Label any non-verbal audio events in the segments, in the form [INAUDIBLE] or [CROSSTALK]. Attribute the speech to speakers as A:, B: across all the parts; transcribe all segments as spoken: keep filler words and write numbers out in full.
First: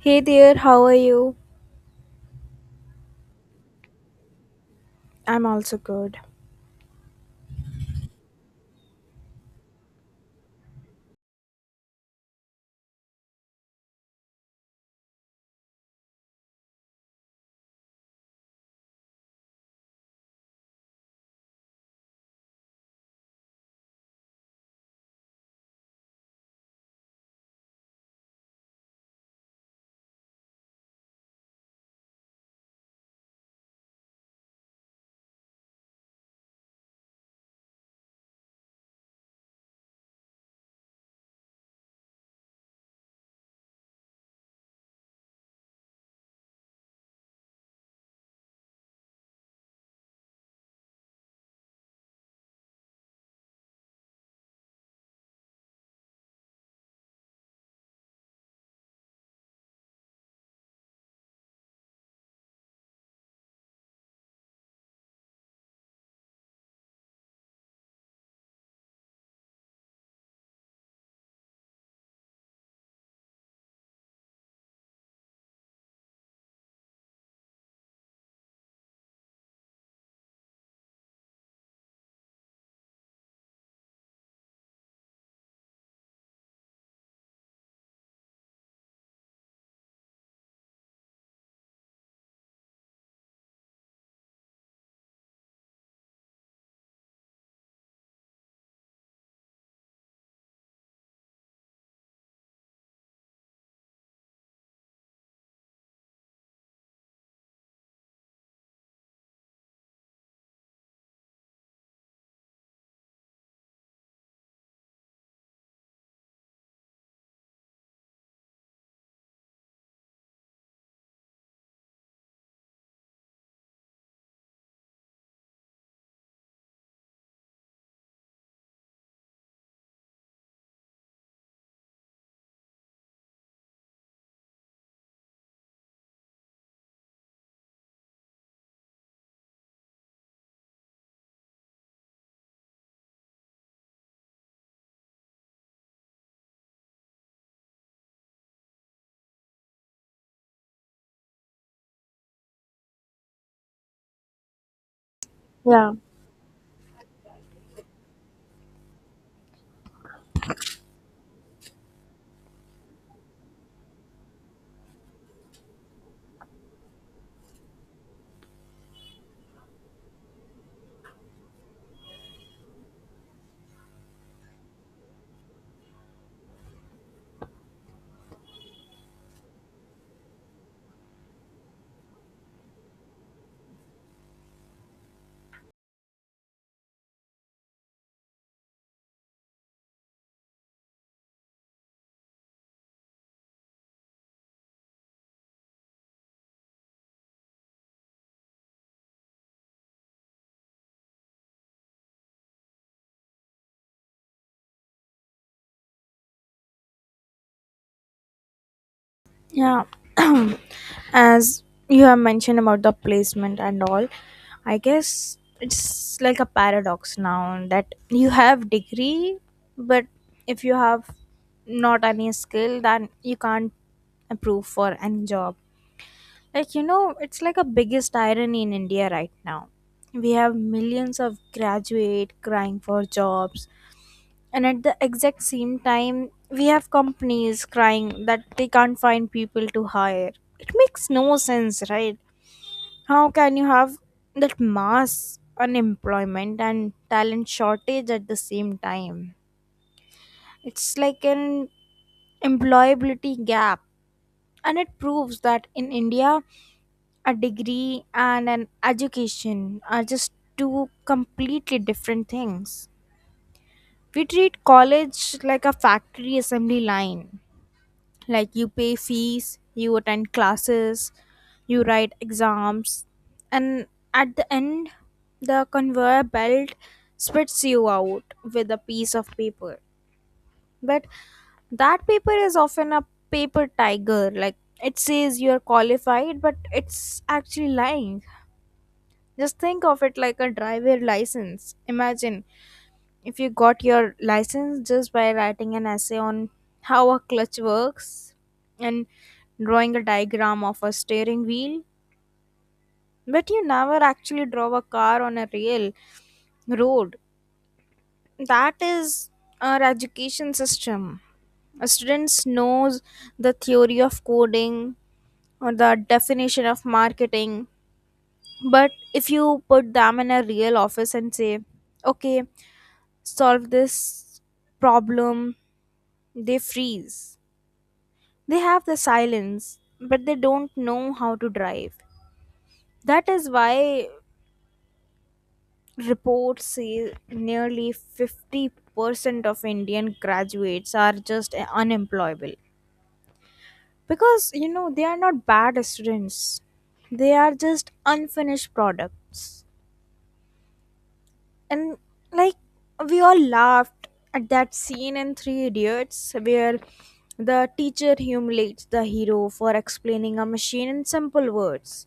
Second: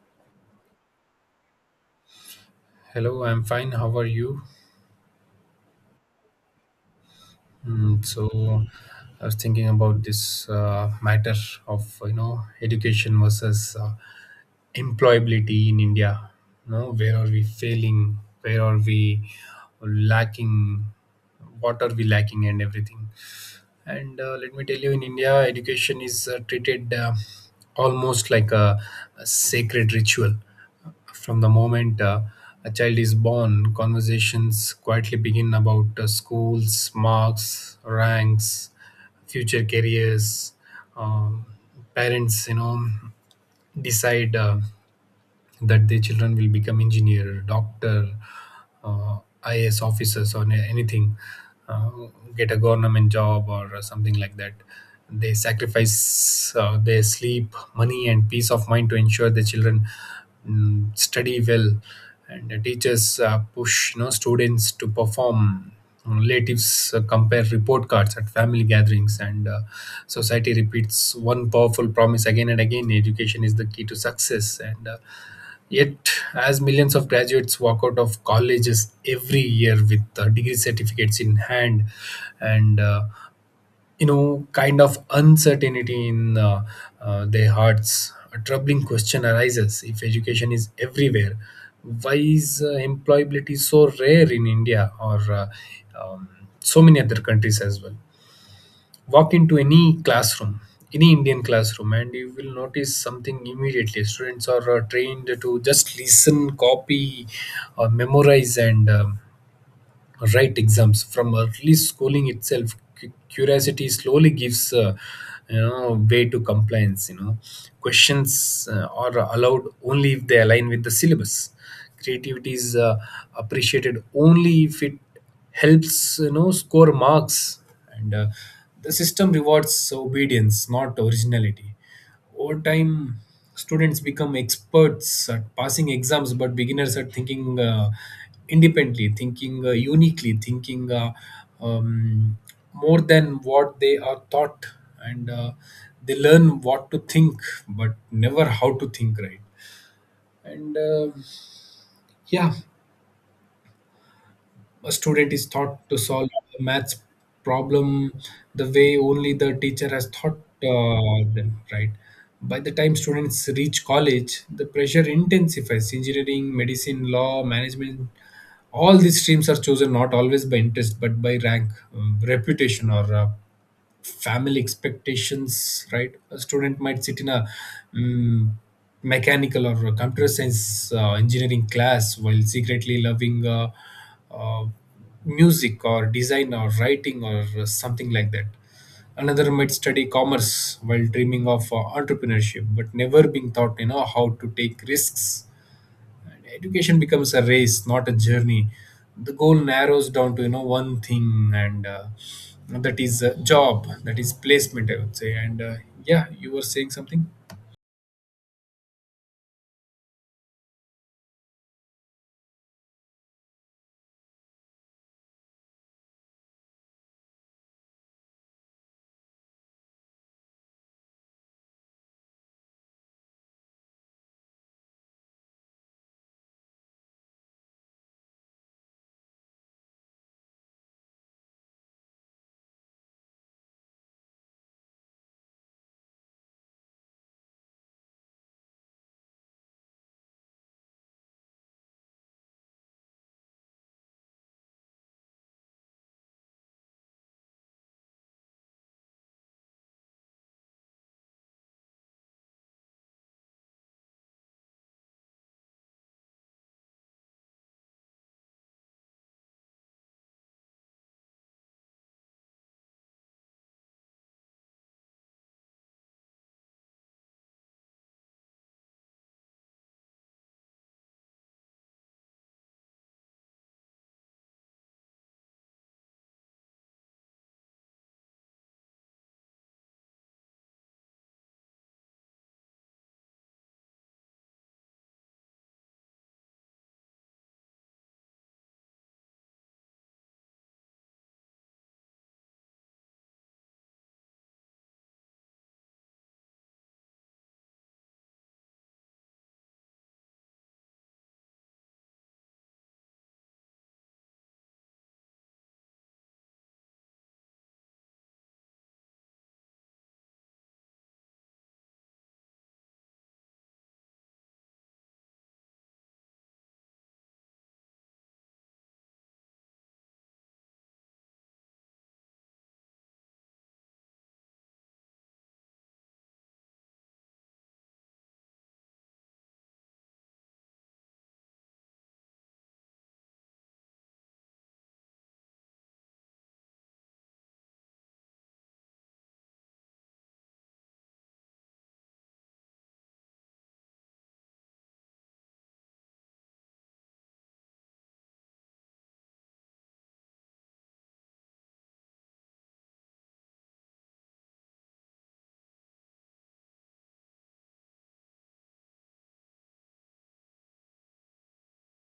A: Hey there, how are you?
B: Hello, I'm fine. How are you?
A: I'm also good.
B: Mm, so, I was thinking about this uh, matter of you know education versus uh, employability in India. You know, where are we failing? Where are we lacking? What are we lacking? And everything. and uh, let me tell you, in india education is uh, treated uh, almost like a, a sacred ritual. From the moment uh, a child is born, conversations quietly begin about uh, schools, marks, ranks, future careers. um, Parents, you know decide uh, that their children will become engineer, doctor, uh, I S officers, or any- anything, uh, get a government job or something like that. They sacrifice uh, their sleep, money, and peace of mind to ensure their children mm, study well. And the teachers uh, push, you know, students to perform. Relatives uh, compare report cards at family gatherings, and uh, society repeats one powerful promise again and again: education is the key to success. And uh, Yet, as millions of graduates walk out of colleges every year with uh, degree certificates in hand, and uh, you know, kind of uncertainty in uh, uh, their hearts, a troubling question arises: if education is everywhere, why is uh, employability so rare in India, or uh, um, so many other countries as well? Walk into any classroom, any indian classroom, and you will notice something immediately: students are uh, trained to just listen, copy, or memorize, and um, right exams. From early schooling itself, cu- curiosity slowly gives uh, you know way to compliance. You know questions uh, are allowed only if they align with the syllabus. Creativity is uh, appreciated only if it helps you know score marks, and uh, the system rewards obedience, not originality. Over time, students become experts at passing exams, but beginners at thinking uh, independently, thinking uh, uniquely, thinking uh, um, more than what they are taught, and uh, they learn what to think, but never how to think right. And uh, yeah, a student is taught
A: Yeah,
B: to solve a maths problem the way only the teacher has taught uh, them, right? By the time students reach college, the pressure intensifies. Engineering, medicine, law, management, all these streams are chosen not always by interest but by rank, um, reputation, or uh, family expectations, right? A student might sit in a mm, mechanical or a computer science uh, engineering class while secretly loving uh, uh, music or design or writing or something like that. Another might study commerce while dreaming of uh, entrepreneurship, but never being taught you know how to take risks. Education becomes a race, not a journey. The goal narrows down to you know one thing, and uh, that is a job, that is placement, I would say. And uh, yeah, you were saying something.
A: yeah. [CLEARS THROAT] As you have mentioned about the placement and all, I guess it's like a paradox now that you have degree, but if you have not any skill, then you can't approve for any job. Like you know, it's like a biggest irony in India right now. We have millions of graduate crying for jobs, and at the exact same time we have companies crying that they can't find people to hire. It makes no sense, right? How can you have that mass unemployment and talent shortage at the same time? It's like an employability gap, and it proves that in India a degree and an education are just two completely different things. We treat college like a factory assembly line. Like, you pay fees, you attend classes, you write exams, and at the end the conveyor belt spits you out with a piece of paper. But that paper is often a paper tiger. Like, it says you are qualified but it's actually lying. Just think of it like a driver license. Imagine if you got your license just by writing an essay on how a clutch works and drawing a diagram of a steering wheel, but you never actually drove a car on a real road. That is our education system. A student knows the theory of coding or the definition of marketing, but if you put them in a real office and say, okay, solve this problem, they freeze. They have the silence, but they don't know how to drive. That is why reports say nearly fifty percent of Indian graduates are just unemployable. Because, you know, they are not bad students, they are just unfinished products. And, like, we all laughed at that scene in Three Idiots where the teacher humiliates the hero for explaining a machine in simple words.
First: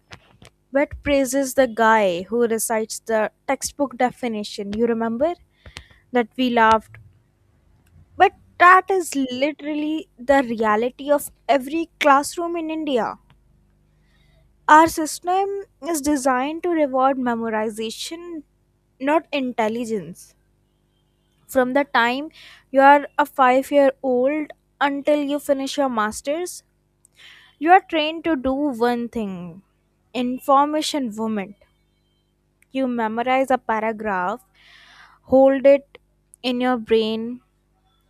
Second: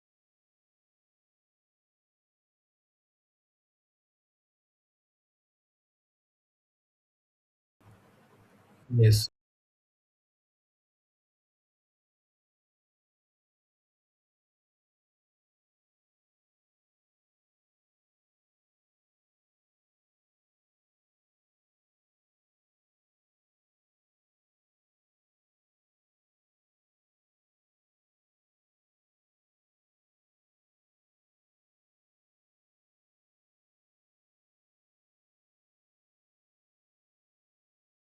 A: Wet praises the guy who recites the textbook definition. You remember that we laughed. But that is
B: Yes.
A: literally the reality of every classroom in India. Our system is designed to reward memorization, not intelligence. From the time you are a five year old until you finish your master's, you are trained to do one thing: information vomit. You memorize a paragraph, hold it in your brain,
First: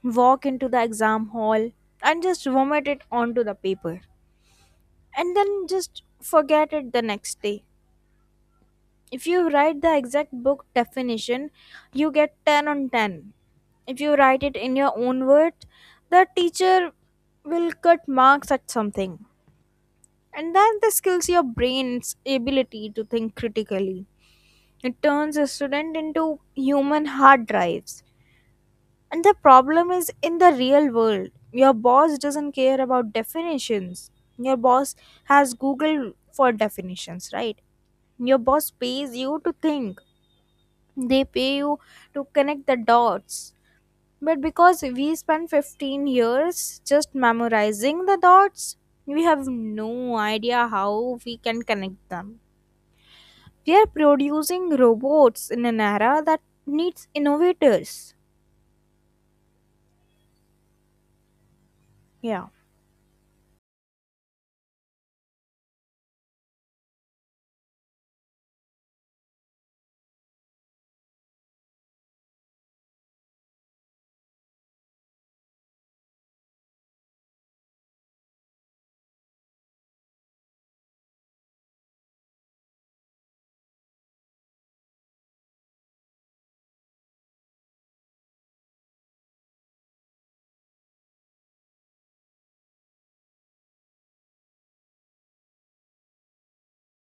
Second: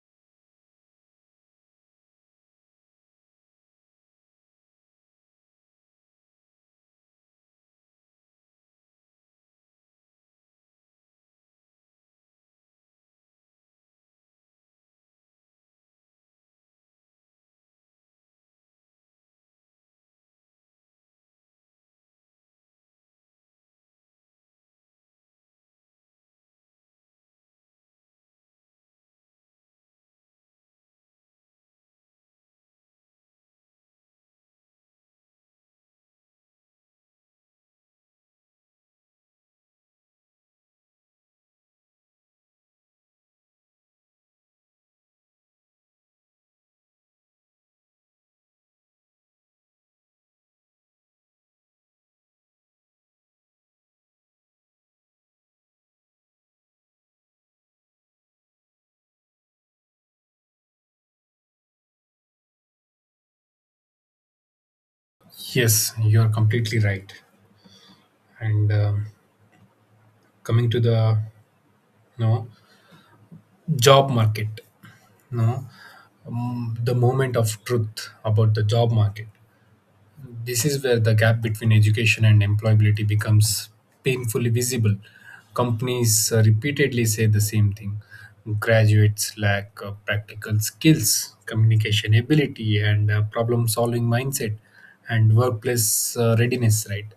A: walk into the exam hall, and just vomit it onto the paper. And then just forget it the next day. If you write the exact book definition, you get ten on ten. If you write it in your own words, the teacher will cut marks at something. And then this kills your brain's ability to think critically. It turns a student into human hard drives. And the problem is, in the real world, your boss doesn't care about definitions. Your boss has Google for definitions, right? Your boss pays you to think, they pay you to connect the dots. But because we spent fifteen years just memorizing the dots, we have no idea how we can connect them. We are producing robots in an era that needs innovators. Yeah.
B: Yes, you are completely right. And um coming to the, no, job market, no, um, the moment of truth about the job market. This is where the gap between education and employability becomes painfully visible. Companies uh, repeatedly say the same thing. Graduates lack uh, practical skills, communication ability, and uh, problem solving mindset, and workplace uh, readiness, right?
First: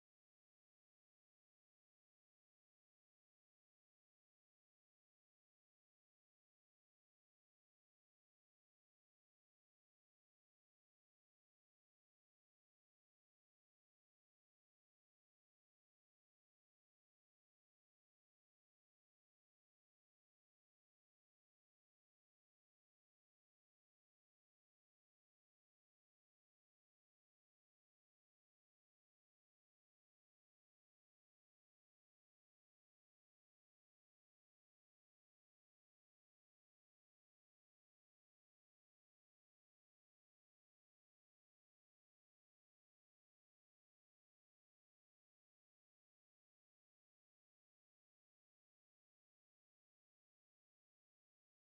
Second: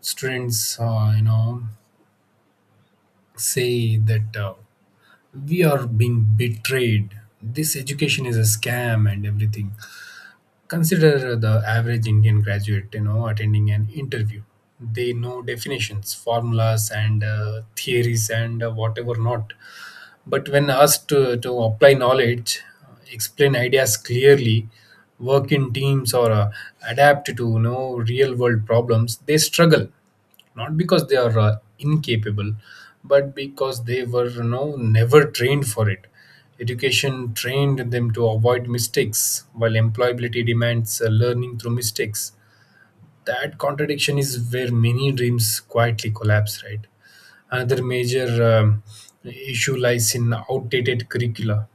B: Students, uh, you know, say that uh, we are being betrayed. This education is a scam and everything. Consider the average Indian graduate, you know, attending an interview. They know definitions, formulas, and uh, theories, and uh, whatever not. But when asked to, to apply knowledge, uh, explain ideas clearly, work in teams, or uh, adapt to, you know, real world problems, they struggle. Not because they are uh, incapable, but because they were, you know, never trained for it. Education trained them to avoid mistakes, while employability demands uh, learning through mistakes. That contradiction is where many dreams quietly collapse, right? Another major um, issue lies in outdated curricula.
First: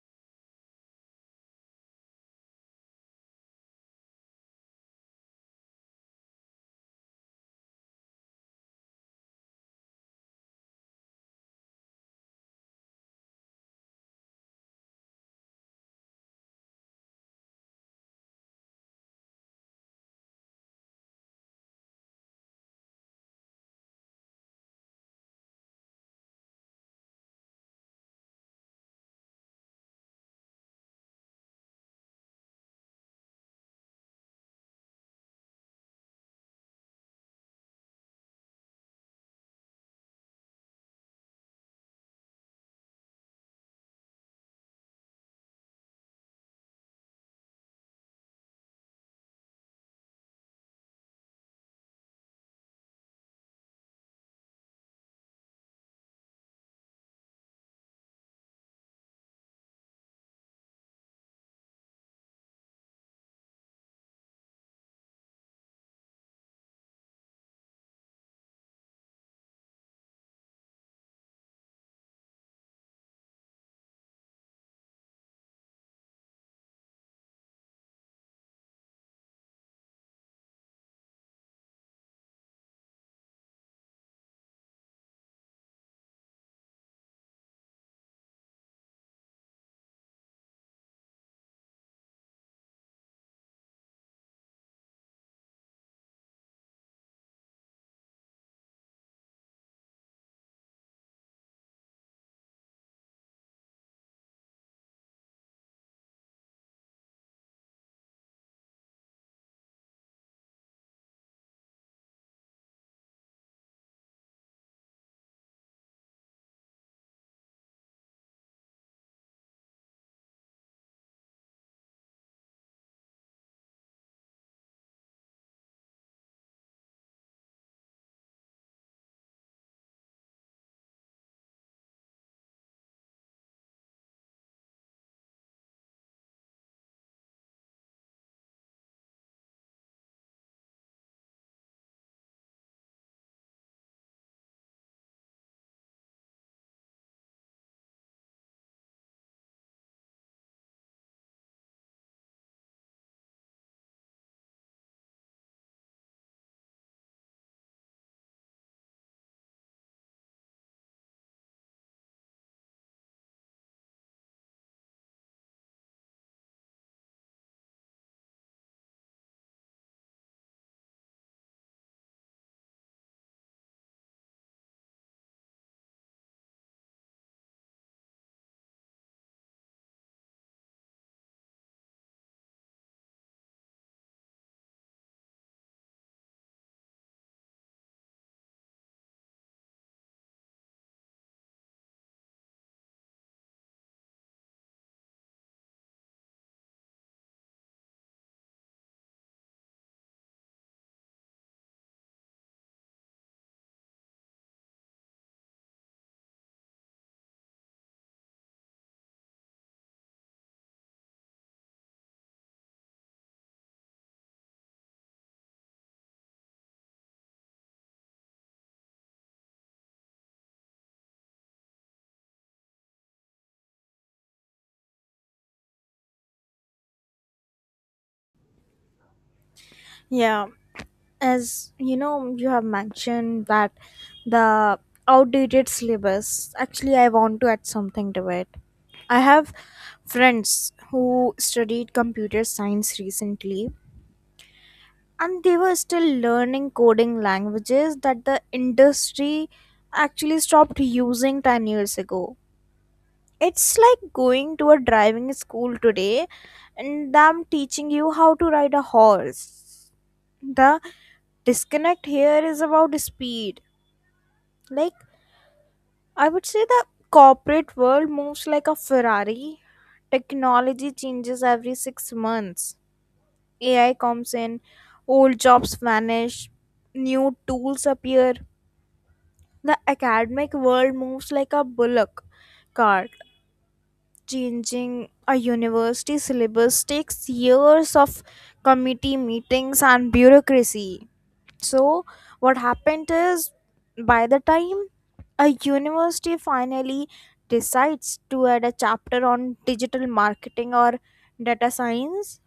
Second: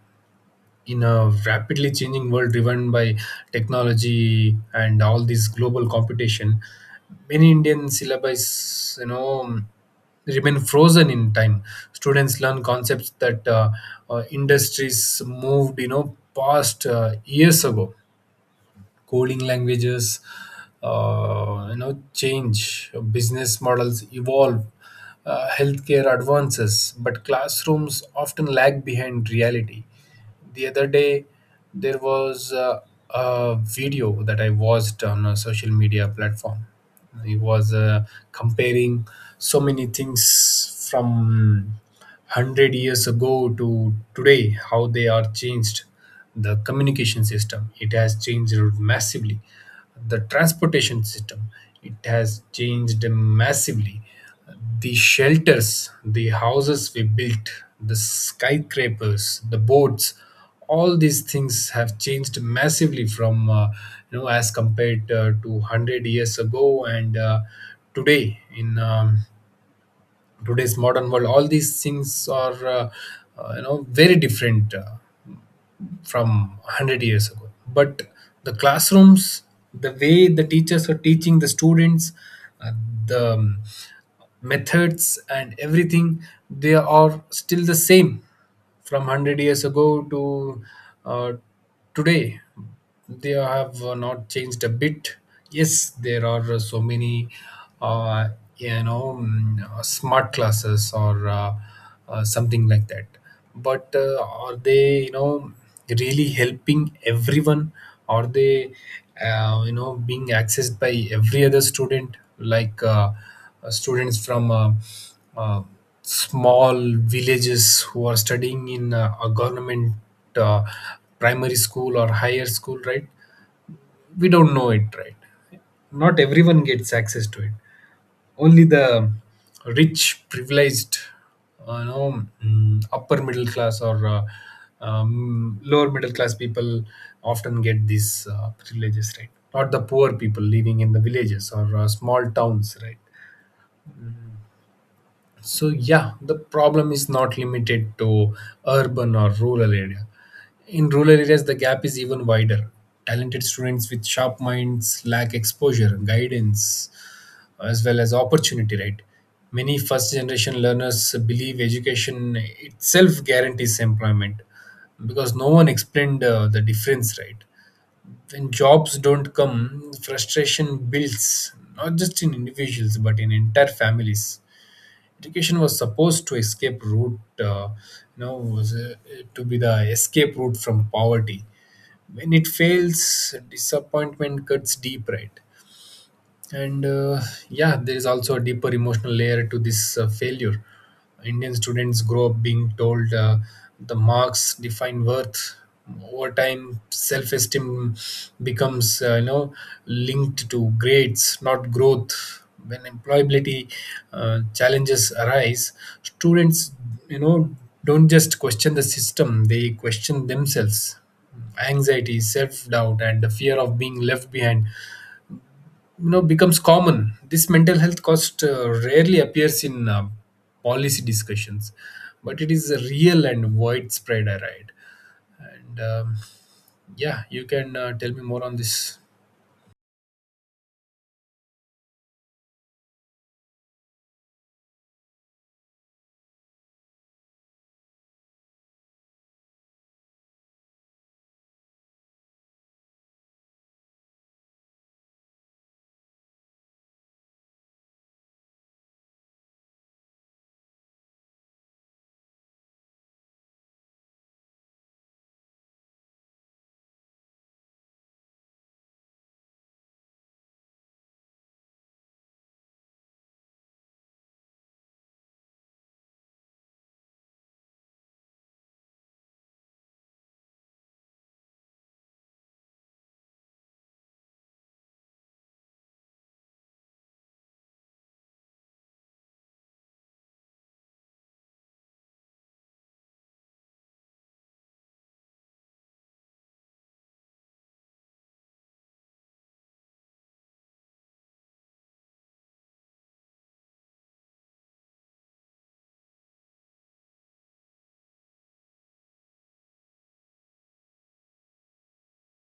B: In a rapidly changing world driven by technology and all this global competition, many indian syllabi, you know, remain frozen in time. Students learn concepts that uh, uh, industries moved, you know, past uh, years ago. Coding languages uh, you know change, business models evolve, uh, healthcare advances, but classrooms often lag behind reality. The other day there was uh, a video that I watched on a social media platform. He was uh, comparing so many things from one hundred years ago to today, how they are changed. The communication system, it has changed massively. The transportation system, it has changed massively. The shelters, the houses we built, the skyscrapers, the boats, all these things have changed massively from uh, you know as compared uh, to one hundred years ago, and uh, today, in um, today's modern world, all these things are uh, uh, you know very different Uh, from one hundred years ago. But the classrooms, the way the teachers are teaching the students, uh, the um, methods and everything, they are still the same, from one hundred years ago to uh, today. They have uh, not changed a bit. Yes, there are uh, so many uh, you know mm, uh, smart classes or uh, uh, something like that. But uh, are they, you know, really helping everyone? Are they uh, you know being accessed by every other student? Like uh, uh, students from uh, uh, small villages who are studying in uh, a government uh, primary school or higher school, right? We don't know it, right? Not everyone gets access to it. Only the rich, privileged, uh, you know mm, upper middle class or uh, um, lower middle class people often get these uh, privileges, right? Not the poor people living in the villages or uh, small towns, right? So yeah, the problem is not limited to urban or rural area. In rural areas, the gap is even wider. Talented students with sharp minds lack exposure, guidance, as well as opportunity. Right? Many first-generation learners believe education itself guarantees employment because no one explained uh, the difference. Right? When jobs don't come, frustration builds, not just in individuals but in entire families. Education was supposed to escape route, uh, you know was uh, to be the escape route from poverty. When it fails, disappointment cuts deep, right? And uh, yeah, there is also a deeper emotional layer to this uh, failure. Indian students grow up being told uh, the marks define worth. Over time, self-esteem becomes uh, you know linked to grades, not growth. When employability uh, challenges arise, students, you know, don't just question the system, they question themselves. Anxiety, self doubt, and the fear of being left behind, you know, becomes common. This mental health cost uh, rarely appears in uh, policy discussions, but it is real and widespread. I right, and um, yeah, you can uh, tell me more on this.
A: Yeah, as you know, you have mentioned that the outdated syllabus, actually I want to add something to it. I have friends who studied computer science recently, and they were still learning coding languages that the industry actually stopped using ten years ago. It's like going to a driving school today and them teaching you how to ride a horse. The disconnect here is about speed. Like, I would say the corporate world moves like a Ferrari. Technology changes every six months. A I comes in, old jobs vanish, new tools appear. The academic world moves like a bullock cart. Changing a university syllabus takes years of committee meetings and bureaucracy. So, what happened is, by the time a university finally decides to add a chapter on digital marketing or data science,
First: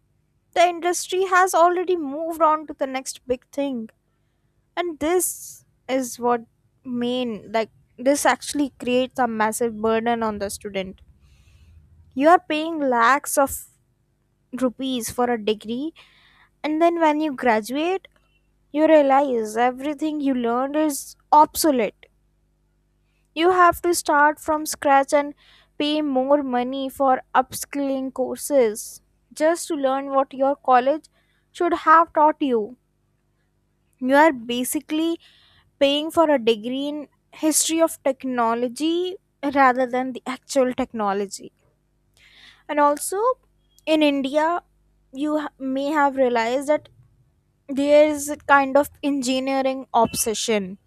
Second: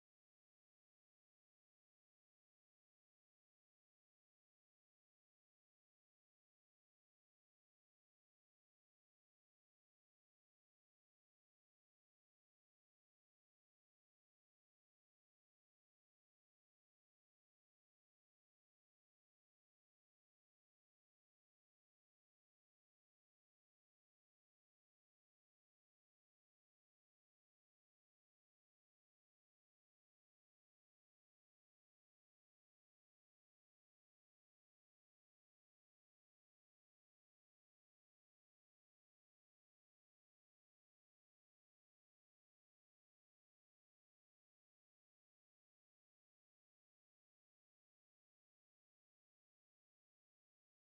A: the industry has already moved on to the next big thing. And this is what main, like, this actually creates a massive burden on the student. You are paying lakhs of rupees for a degree, and then when you graduate you realize everything you learned is obsolete. You have to start from scratch and pay more money for upskilling courses just to learn what your college should have taught you. You are basically paying for a degree in history of technology rather than the actual technology. And also in India, you ha- may have realized that there is a kind of engineering obsession.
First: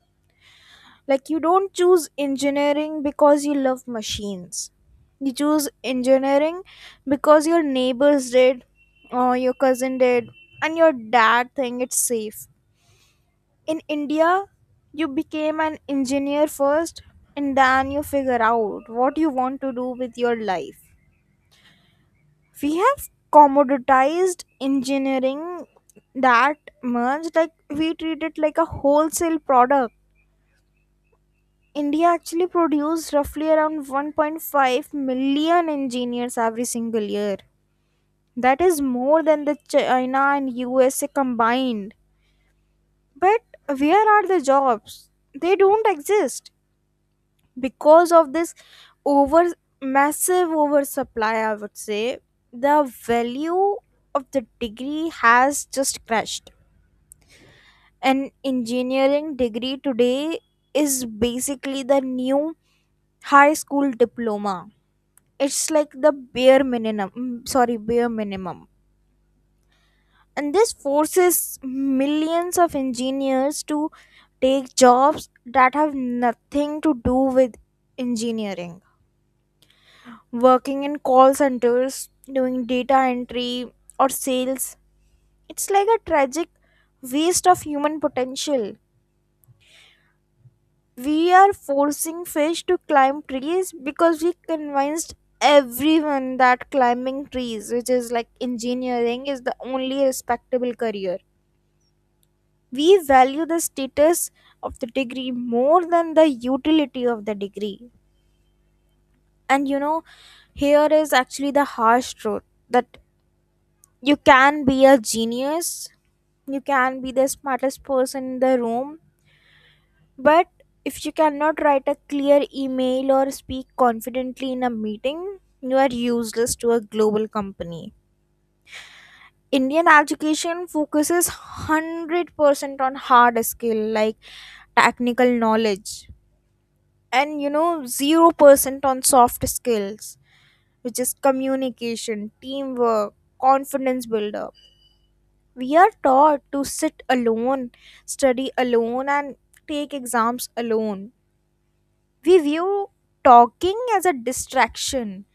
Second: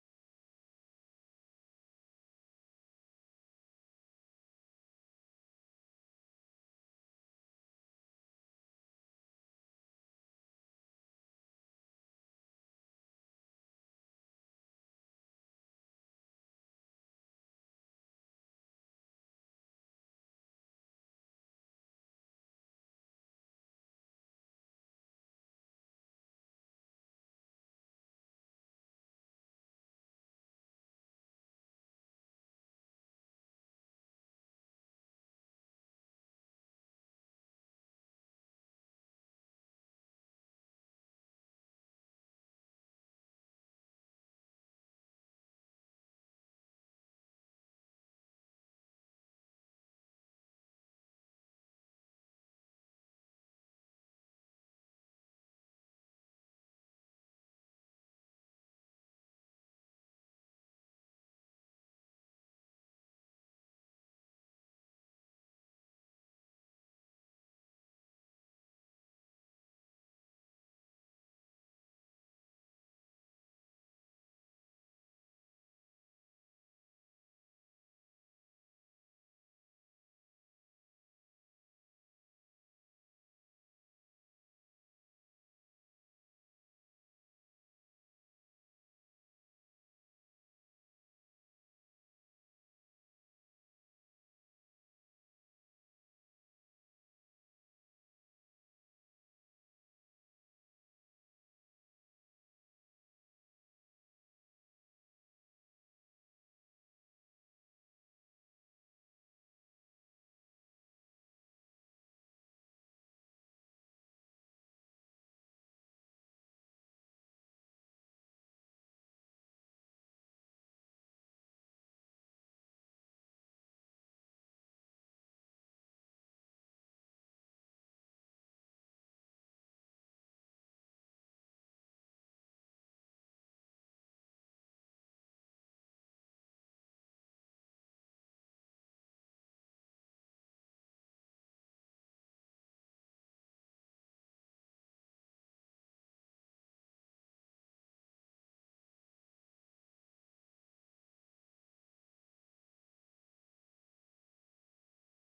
A: Like, you don't choose engineering because you love machines. You choose engineering because your neighbors did, or your cousin did, and your dad think it's safe. In India, you became an engineer first, and then you figure out what you want to do with your life. We have commoditized engineering that much. Like, we treat it like a wholesale product. India actually produces roughly around one point five million engineers every single year. That is more than the China and U S A combined. But where are the jobs? They don't exist because of this over massive oversupply, I would say. The value of the degree has just crashed. An engineering degree today is basically the new high school diploma. It's like the bare minimum. Mm, sorry, bare minimum. And this forces millions of engineers to take jobs that have nothing to do with engineering, working in call centers, doing data entry, or sales. It's like a tragic waste of human potential. We are forcing fish to climb trees because we convinced everyone that climbing trees, which is like engineering, is the only respectable career. We value the status of the degree more than the utility of the degree. And you know, here is actually the harsh truth, that you can be a genius, you can be the smartest person in the room, but if you cannot write a clear email or speak confidently in a meeting, you are useless to a global company. Indian education focuses one hundred percent on hard skill, like technical knowledge, and you know, zero percent on soft skills, which is communication, teamwork, confidence builder. We are taught to sit alone, study alone, and take exams alone. We view talking as a distraction.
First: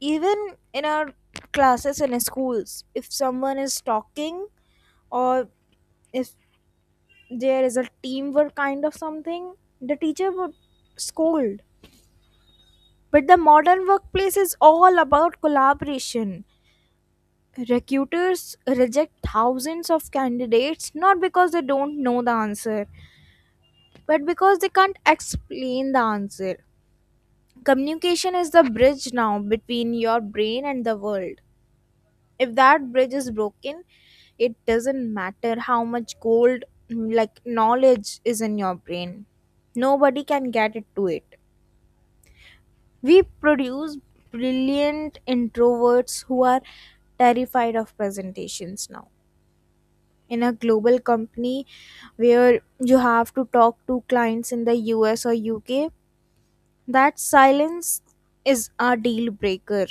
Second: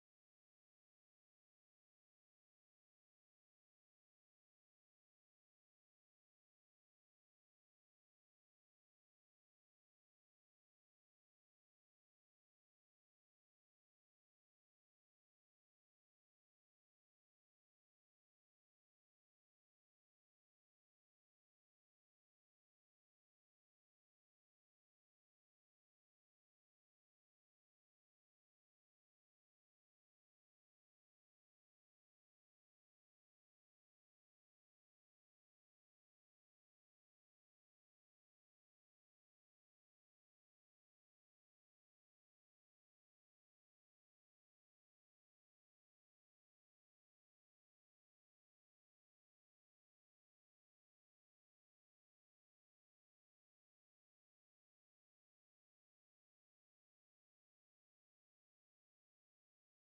A: Even in our classes and schools, if someone is talking or if there is a teamwork kind of something, the teacher would scold. But the modern workplace is all about collaboration. Recruiters reject thousands of candidates not because they don't know the answer, but because they can't explain the answer. Communication is the bridge now between your brain and the world. If that bridge is broken, it doesn't matter how much gold, mm, like, knowledge is in your brain, nobody can get it to it. We produce brilliant introverts who are terrified of presentations. Now in a global company where you have to talk to clients in the U S or U K, that silence is a deal breaker.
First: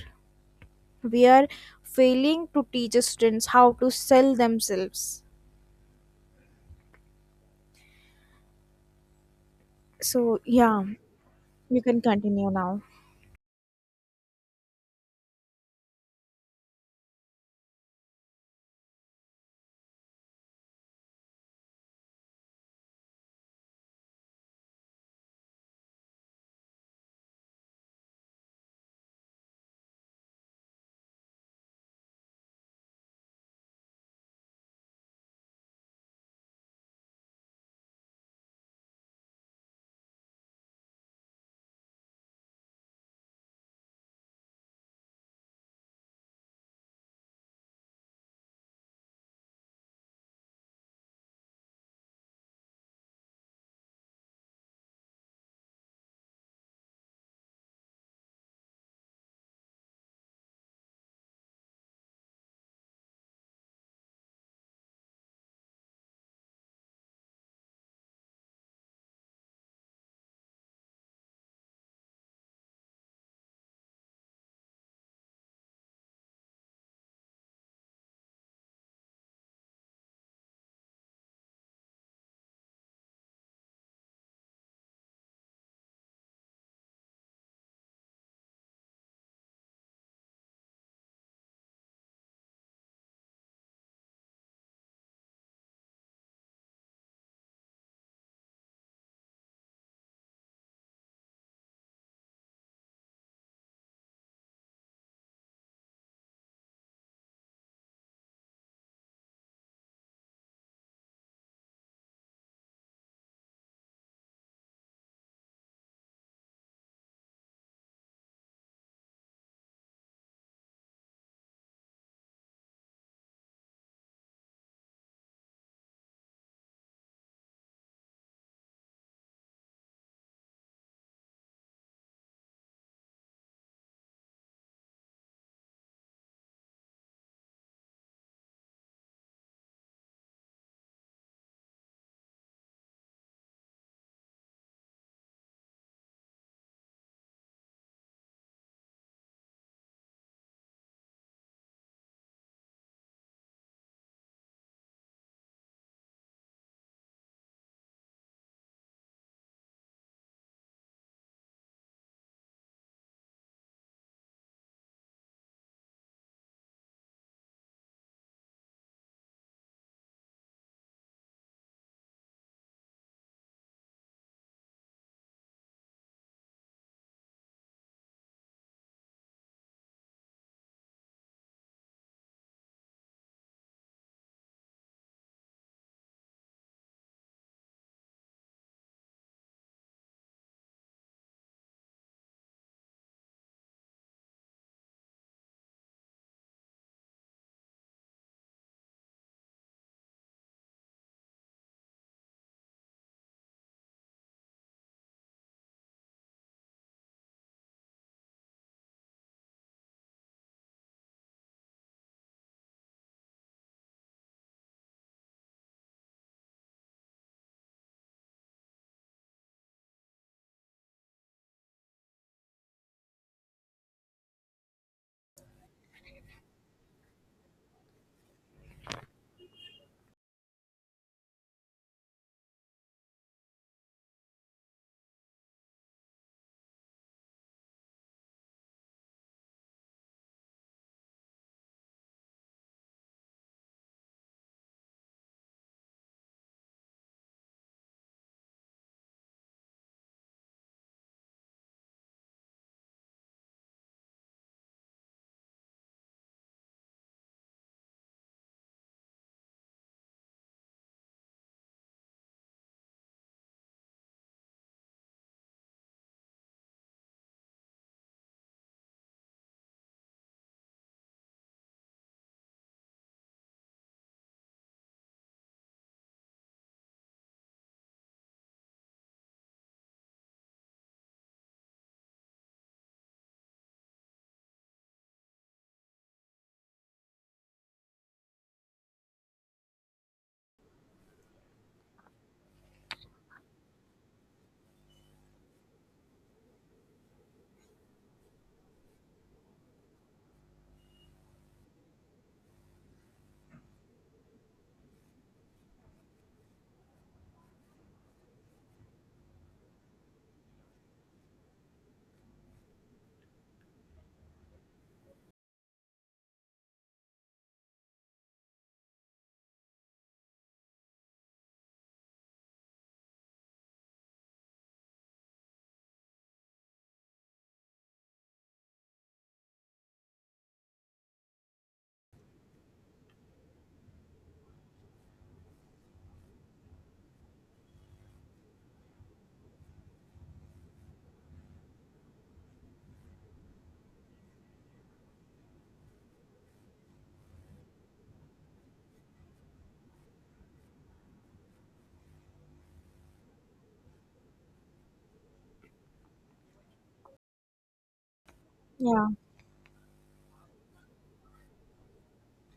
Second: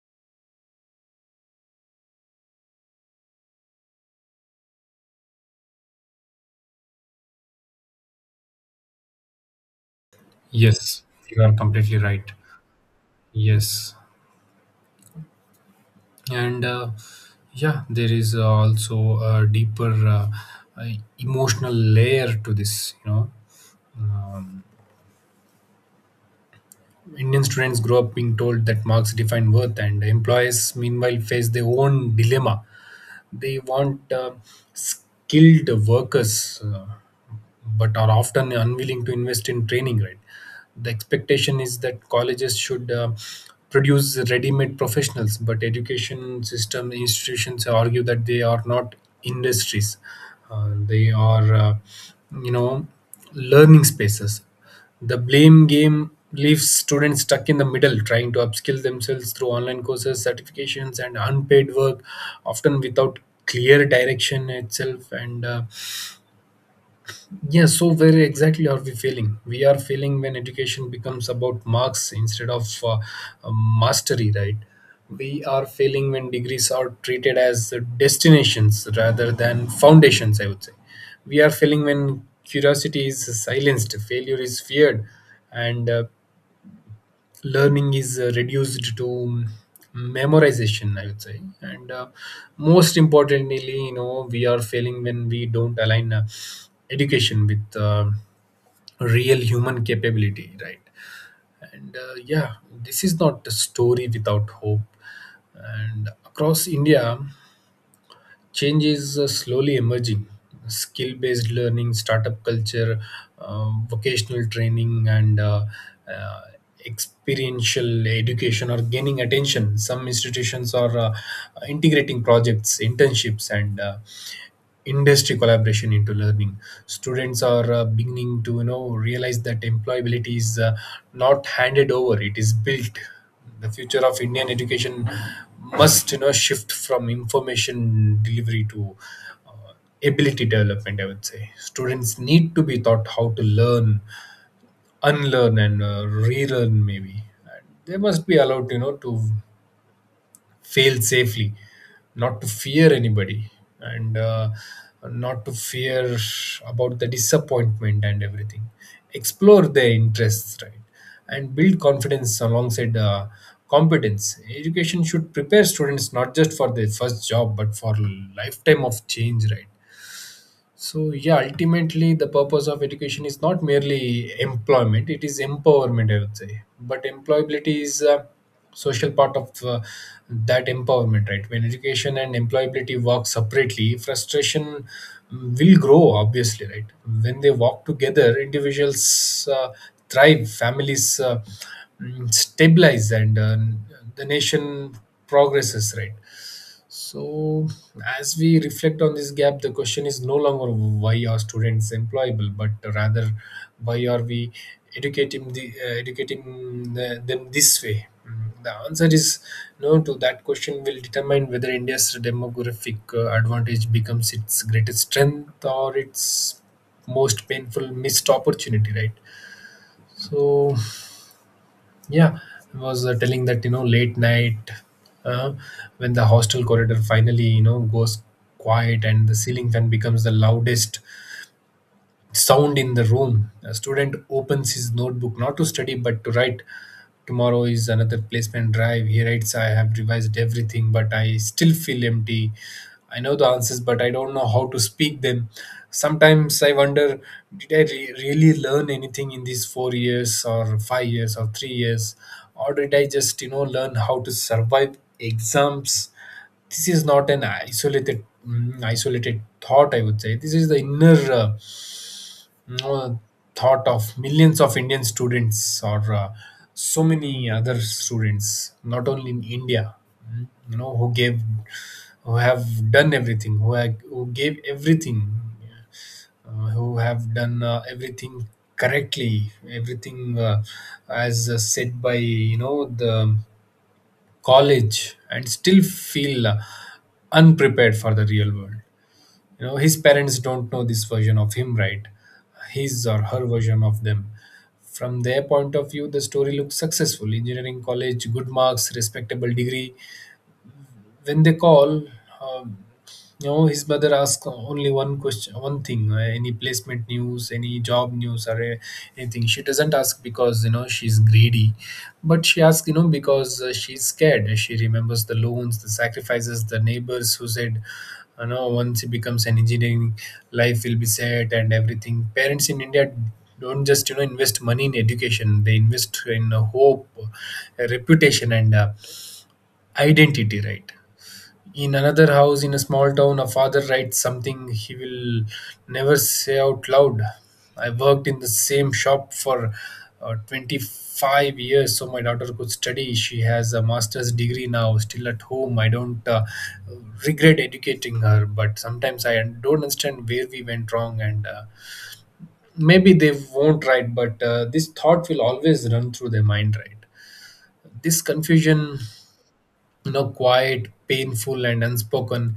A: We are failing to teach students how to sell themselves. So, yeah,
B: Yes, you are
A: you
B: completely
A: can
B: right.
A: continue now.
B: Yes, and uh, yeah, there is uh, also a deeper uh, uh, emotional layer to this, you know um, Indian students grow up being told that marks define worth, and employers meanwhile face their own dilemma. They want uh, skilled workers. Uh, but are often unwilling to invest in training, right? The expectation is that colleges should uh, produce ready-made professionals, but education system institutions argue that they are not industries. Uh, they are uh, you know learning spaces. The blame game leaves students stuck in the middle, trying to upskill themselves through online courses, certifications, and unpaid work, often without clear direction itself. And uh, Yes, so very exactly, are we failing? We are failing when education becomes about marks instead of uh, uh, mastery, right? We are failing when degrees are treated as destinations rather than foundations, I would say. We are failing when curiosity is silenced, failure is feared, and uh, learning is uh, reduced to memorization, I would say. And uh, most importantly, you know, we are failing when we don't align uh, education with uh, real human capability, right? And uh, yeah, this is not a story without hope. And across india, change is uh, slowly emerging. Skill based learning, startup culture, um, vocational training, and uh, uh, experiential education are gaining attention. Some institutions are uh, integrating projects, internships, and uh, industry collaboration into learning. Students are uh, beginning to, you know, realize that employability is uh, not handed over, it is built. The future of Indian education must, you know, shift from information delivery to uh, ability development. I would say students need to be taught how to learn, unlearn, and uh, relearn. Maybe they must be allowed, you know, to fail safely, not to fear anybody, and uh, not to fear about the disappointment and everything. Explore their interests, right, and build confidence alongside uh, competence. Education should prepare students not just for their first job but for lifetime of change, right? So, yeah, ultimately, the purpose of education is not merely employment, it is empowerment, I would say. But employability is a social part of uh, that empowerment, right? When education and employability work separately, frustration mm, will grow, obviously, right? When they work together, individuals uh, thrive, families uh, mm, stabilize, and uh, the nation progresses, right? So, as we reflect on this gap, the question is no longer why are students employable, but rather why are we educating the uh, educating the, them this way? Mm, The answer is no to that question will determine whether India's demographic uh, advantage becomes its greatest strength or its most painful missed opportunity, right? So, yeah, I was uh, telling that, you know, late night, uh, when the hostel corridor finally, you know, goes quiet and the ceiling fan becomes the loudest sound in the room. A student opens his notebook not to study but to write. Tomorrow is another placement drive. He writes, I have revised everything, but I still feel empty. I know the answers, but I don't know how to speak them. Sometimes I wonder, did I re- really learn anything in these four years, or five years, or three years? Or did I just, you know, learn how to survive exams? This is not an isolated, mm, isolated thought, I would say. This is the inner. Uh, uh, thought of millions of Indian students or uh, so many other students, not only in India, mm, you know, who gave, who have done everything, who have, who gave everything, uh, who have done uh, everything correctly, everything uh, as uh, said by, you know, the college, and still feel uh, unprepared for the real world. You know, his parents don't know this version of him, right? His or her version of them, from their point of view, the story looks successful: engineering college, good marks, respectable degree. When they call, um, you know his mother asks only one question, one thing, uh, any placement news, any job news, or uh, anything. She doesn't ask because, you know, she's greedy, but she asks, you know, because uh, she's scared. She remembers the loans, the sacrifices, the neighbors who said, you know, once he becomes an engineering, life will be set and everything. Parents in india don't just, you know, invest money in education, they invest in uh, hope, uh, reputation, and uh, identity, right? In another house in a small town, a father writes something he will never say out loud. I worked in the same shop for uh, twenty-five years so my daughter could study. She has a master's degree now, still at home. I don't uh, regret educating her, but sometimes I don't understand where we went wrong, and uh, maybe they won't, write, but uh, this thought will always run through their mind, right? This confusion,
A: Yeah,
B: you know, quiet, painful, and unspoken,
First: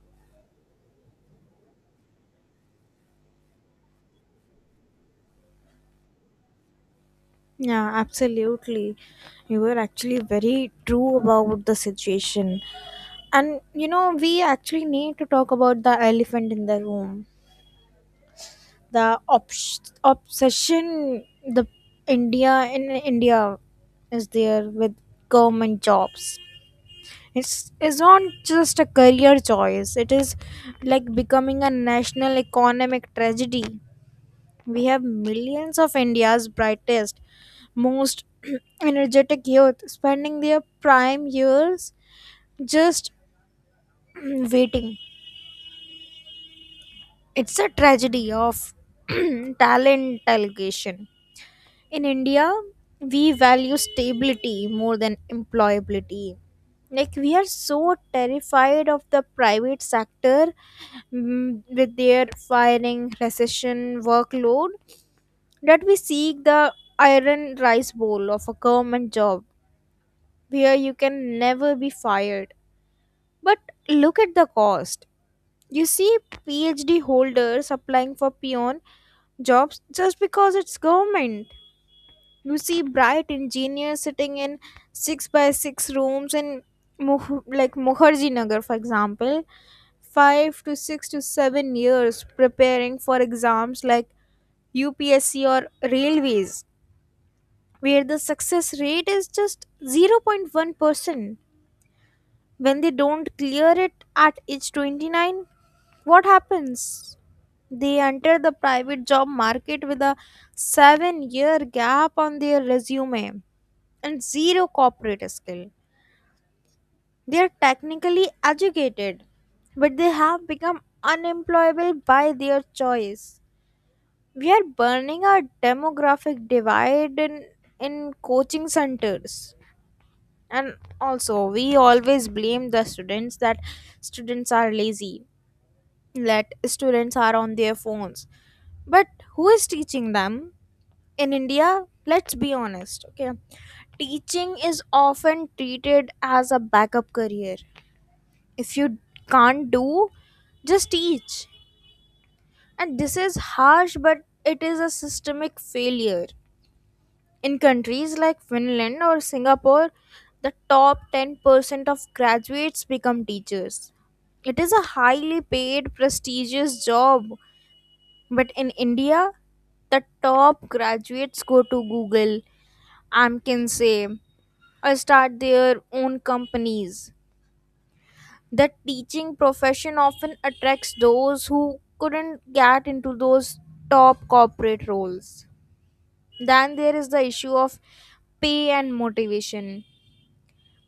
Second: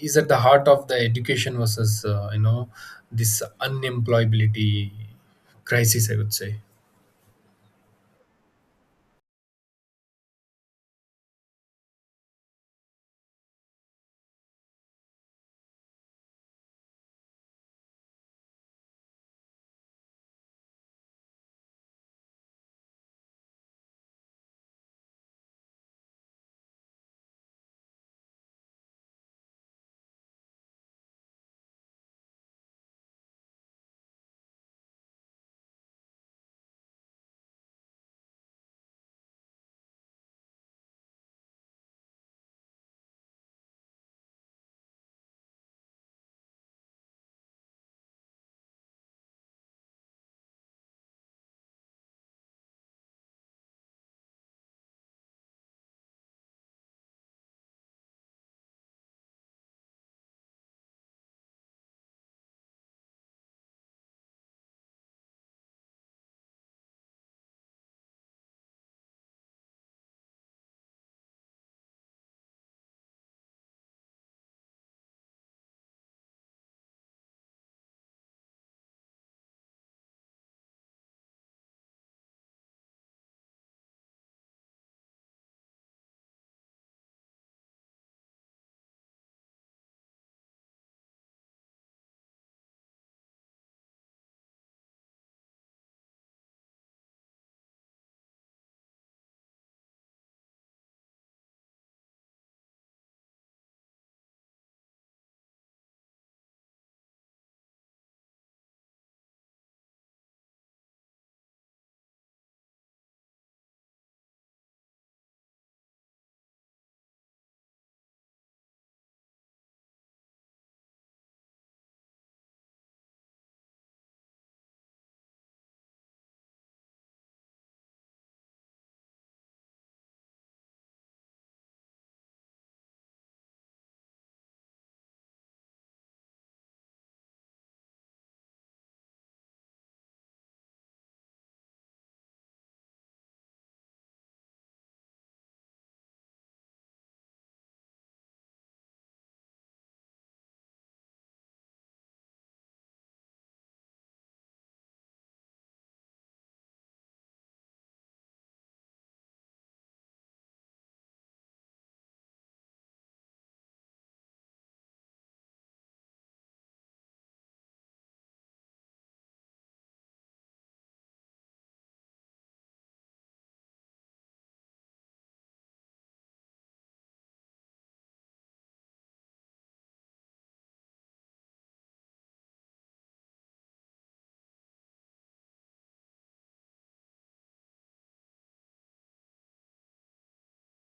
B: is at the heart of the education versus, uh, you know this unemployability crisis, I would say.
A: yeah, absolutely. You were actually very true about the situation. And, you know, we actually need to talk about the elephant in the room. The obs- obsession the India, in India, is there with government jobs. It's, it's not just a career choice. It is like becoming a national economic tragedy. We have millions of India's brightest, most [CLEARS THROAT] energetic youth spending their prime years just [CLEARS THROAT] waiting. It's a tragedy of [CLEARS THROAT] talent allocation. In India, we value stability more than employability. Like, we are so terrified of the private sector, mm, with their firing, recession, workload, that we seek the iron rice bowl of a government job where you can never be fired. But look at the cost. You see PhD holders applying for peon jobs just because it's government. You see bright engineers sitting in six by six rooms in Muh- like Mukherjee Nagar, for example, five to six to seven years preparing for exams like U P S C or railways, where the success rate is just zero point one percent. When they don't clear it at age twenty-nine, what happens? They enter the private job market with a seven year gap on their resume and zero corporate skill. They are technically educated, but they have become unemployable by their choice. We are burning our demographic divide in, in, coaching centers. And also, we always blame the students, that students are lazy, that students are on their phones, but who is teaching them in India? Let's be honest, okay. Teaching is often treated as a backup career. If you can't do, just teach. And this is harsh, but it is a systemic failure. In countries like Finland or Singapore, the top ten percent of graduates become teachers. It is a highly paid, prestigious job. But in India, the top graduates go to Google, McKinsey, or start their own companies. The teaching profession often attracts those who couldn't get into those top corporate roles. Then there is the issue of pay and motivation.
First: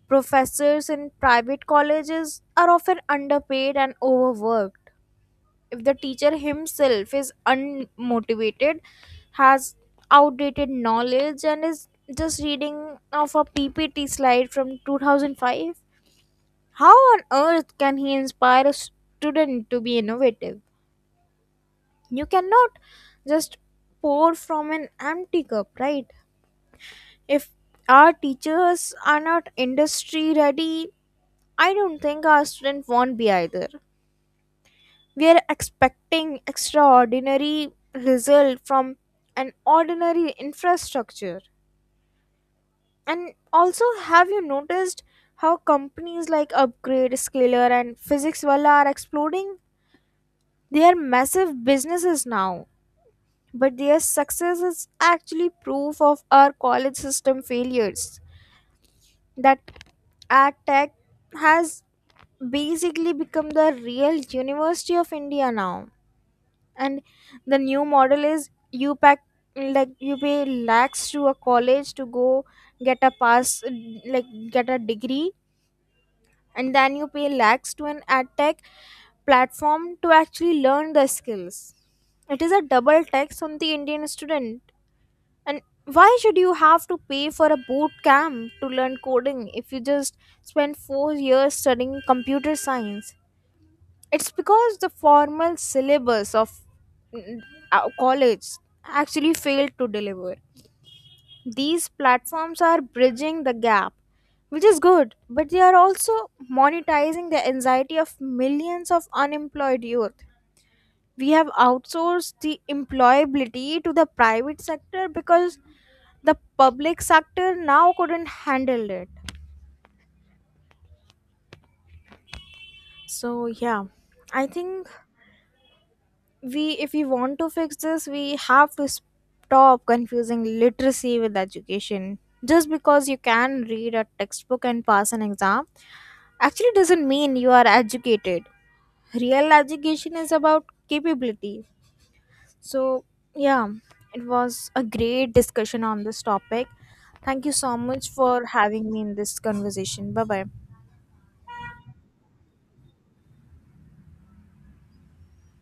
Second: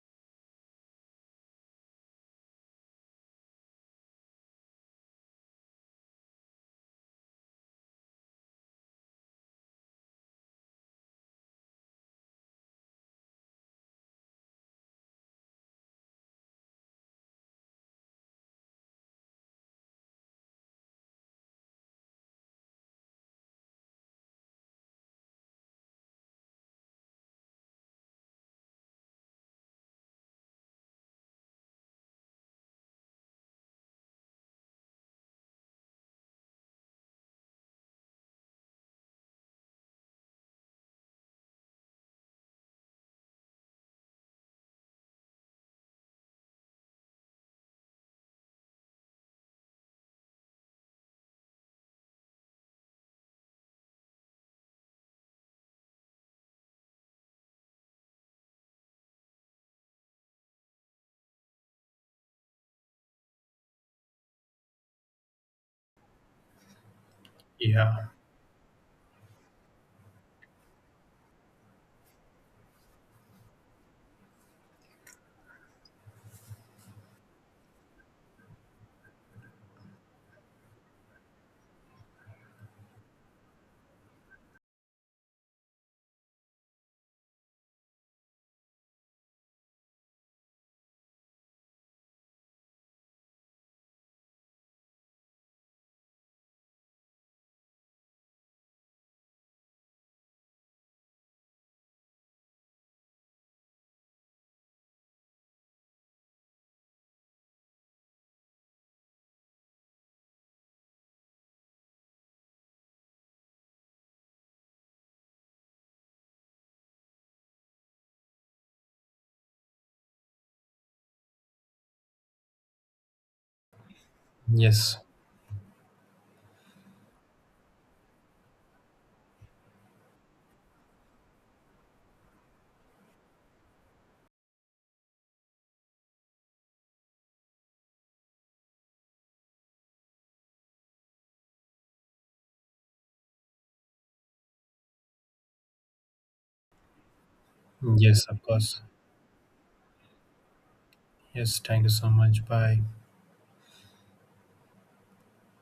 A: Professors in private colleges are often underpaid and overworked. If the teacher himself is unmotivated, has outdated knowledge, and is just reading off a P P T slide from two thousand five, how on earth can he inspire a student to be innovative? You cannot just pour from an empty cup, right? If our teachers are not industry ready, I don't think our student won't be either. We are expecting extraordinary result from an ordinary infrastructure. And also, have you noticed how companies like Upgrade, Scalar, and PhysicsWalla are exploding? They are massive businesses now, but their success is actually proof of our college system failures. That ad tech has basically become the real University of India now. And the new
B: Yeah.
A: model is, you pack, like you pay lakhs to a college to go get a pass, like get a degree, and then you pay lakhs to an ad tech platform to actually learn the skills. It is a double tax on the Indian student. And why should you have to pay for a boot camp to learn coding if you just spend four years studying computer science? It's because the formal syllabus of mm, uh, college actually failed to deliver. These platforms are bridging the gap, which is good, but they are also monetizing the anxiety of millions of unemployed youth. We have outsourced the employability to the private sector because the public sector now couldn't handle it. So, yeah, I think,
B: Yes.
A: we if we want to fix this, we have to stop confusing literacy with education. Just because you can read a textbook and pass an exam actually doesn't mean you are educated. Real education is about capability. So, yeah, it was a great discussion on this topic. Thank you so much
B: Yes, of
A: for
B: course.
A: having me in this conversation. Bye bye.
B: Yes. Thank you so much. Bye.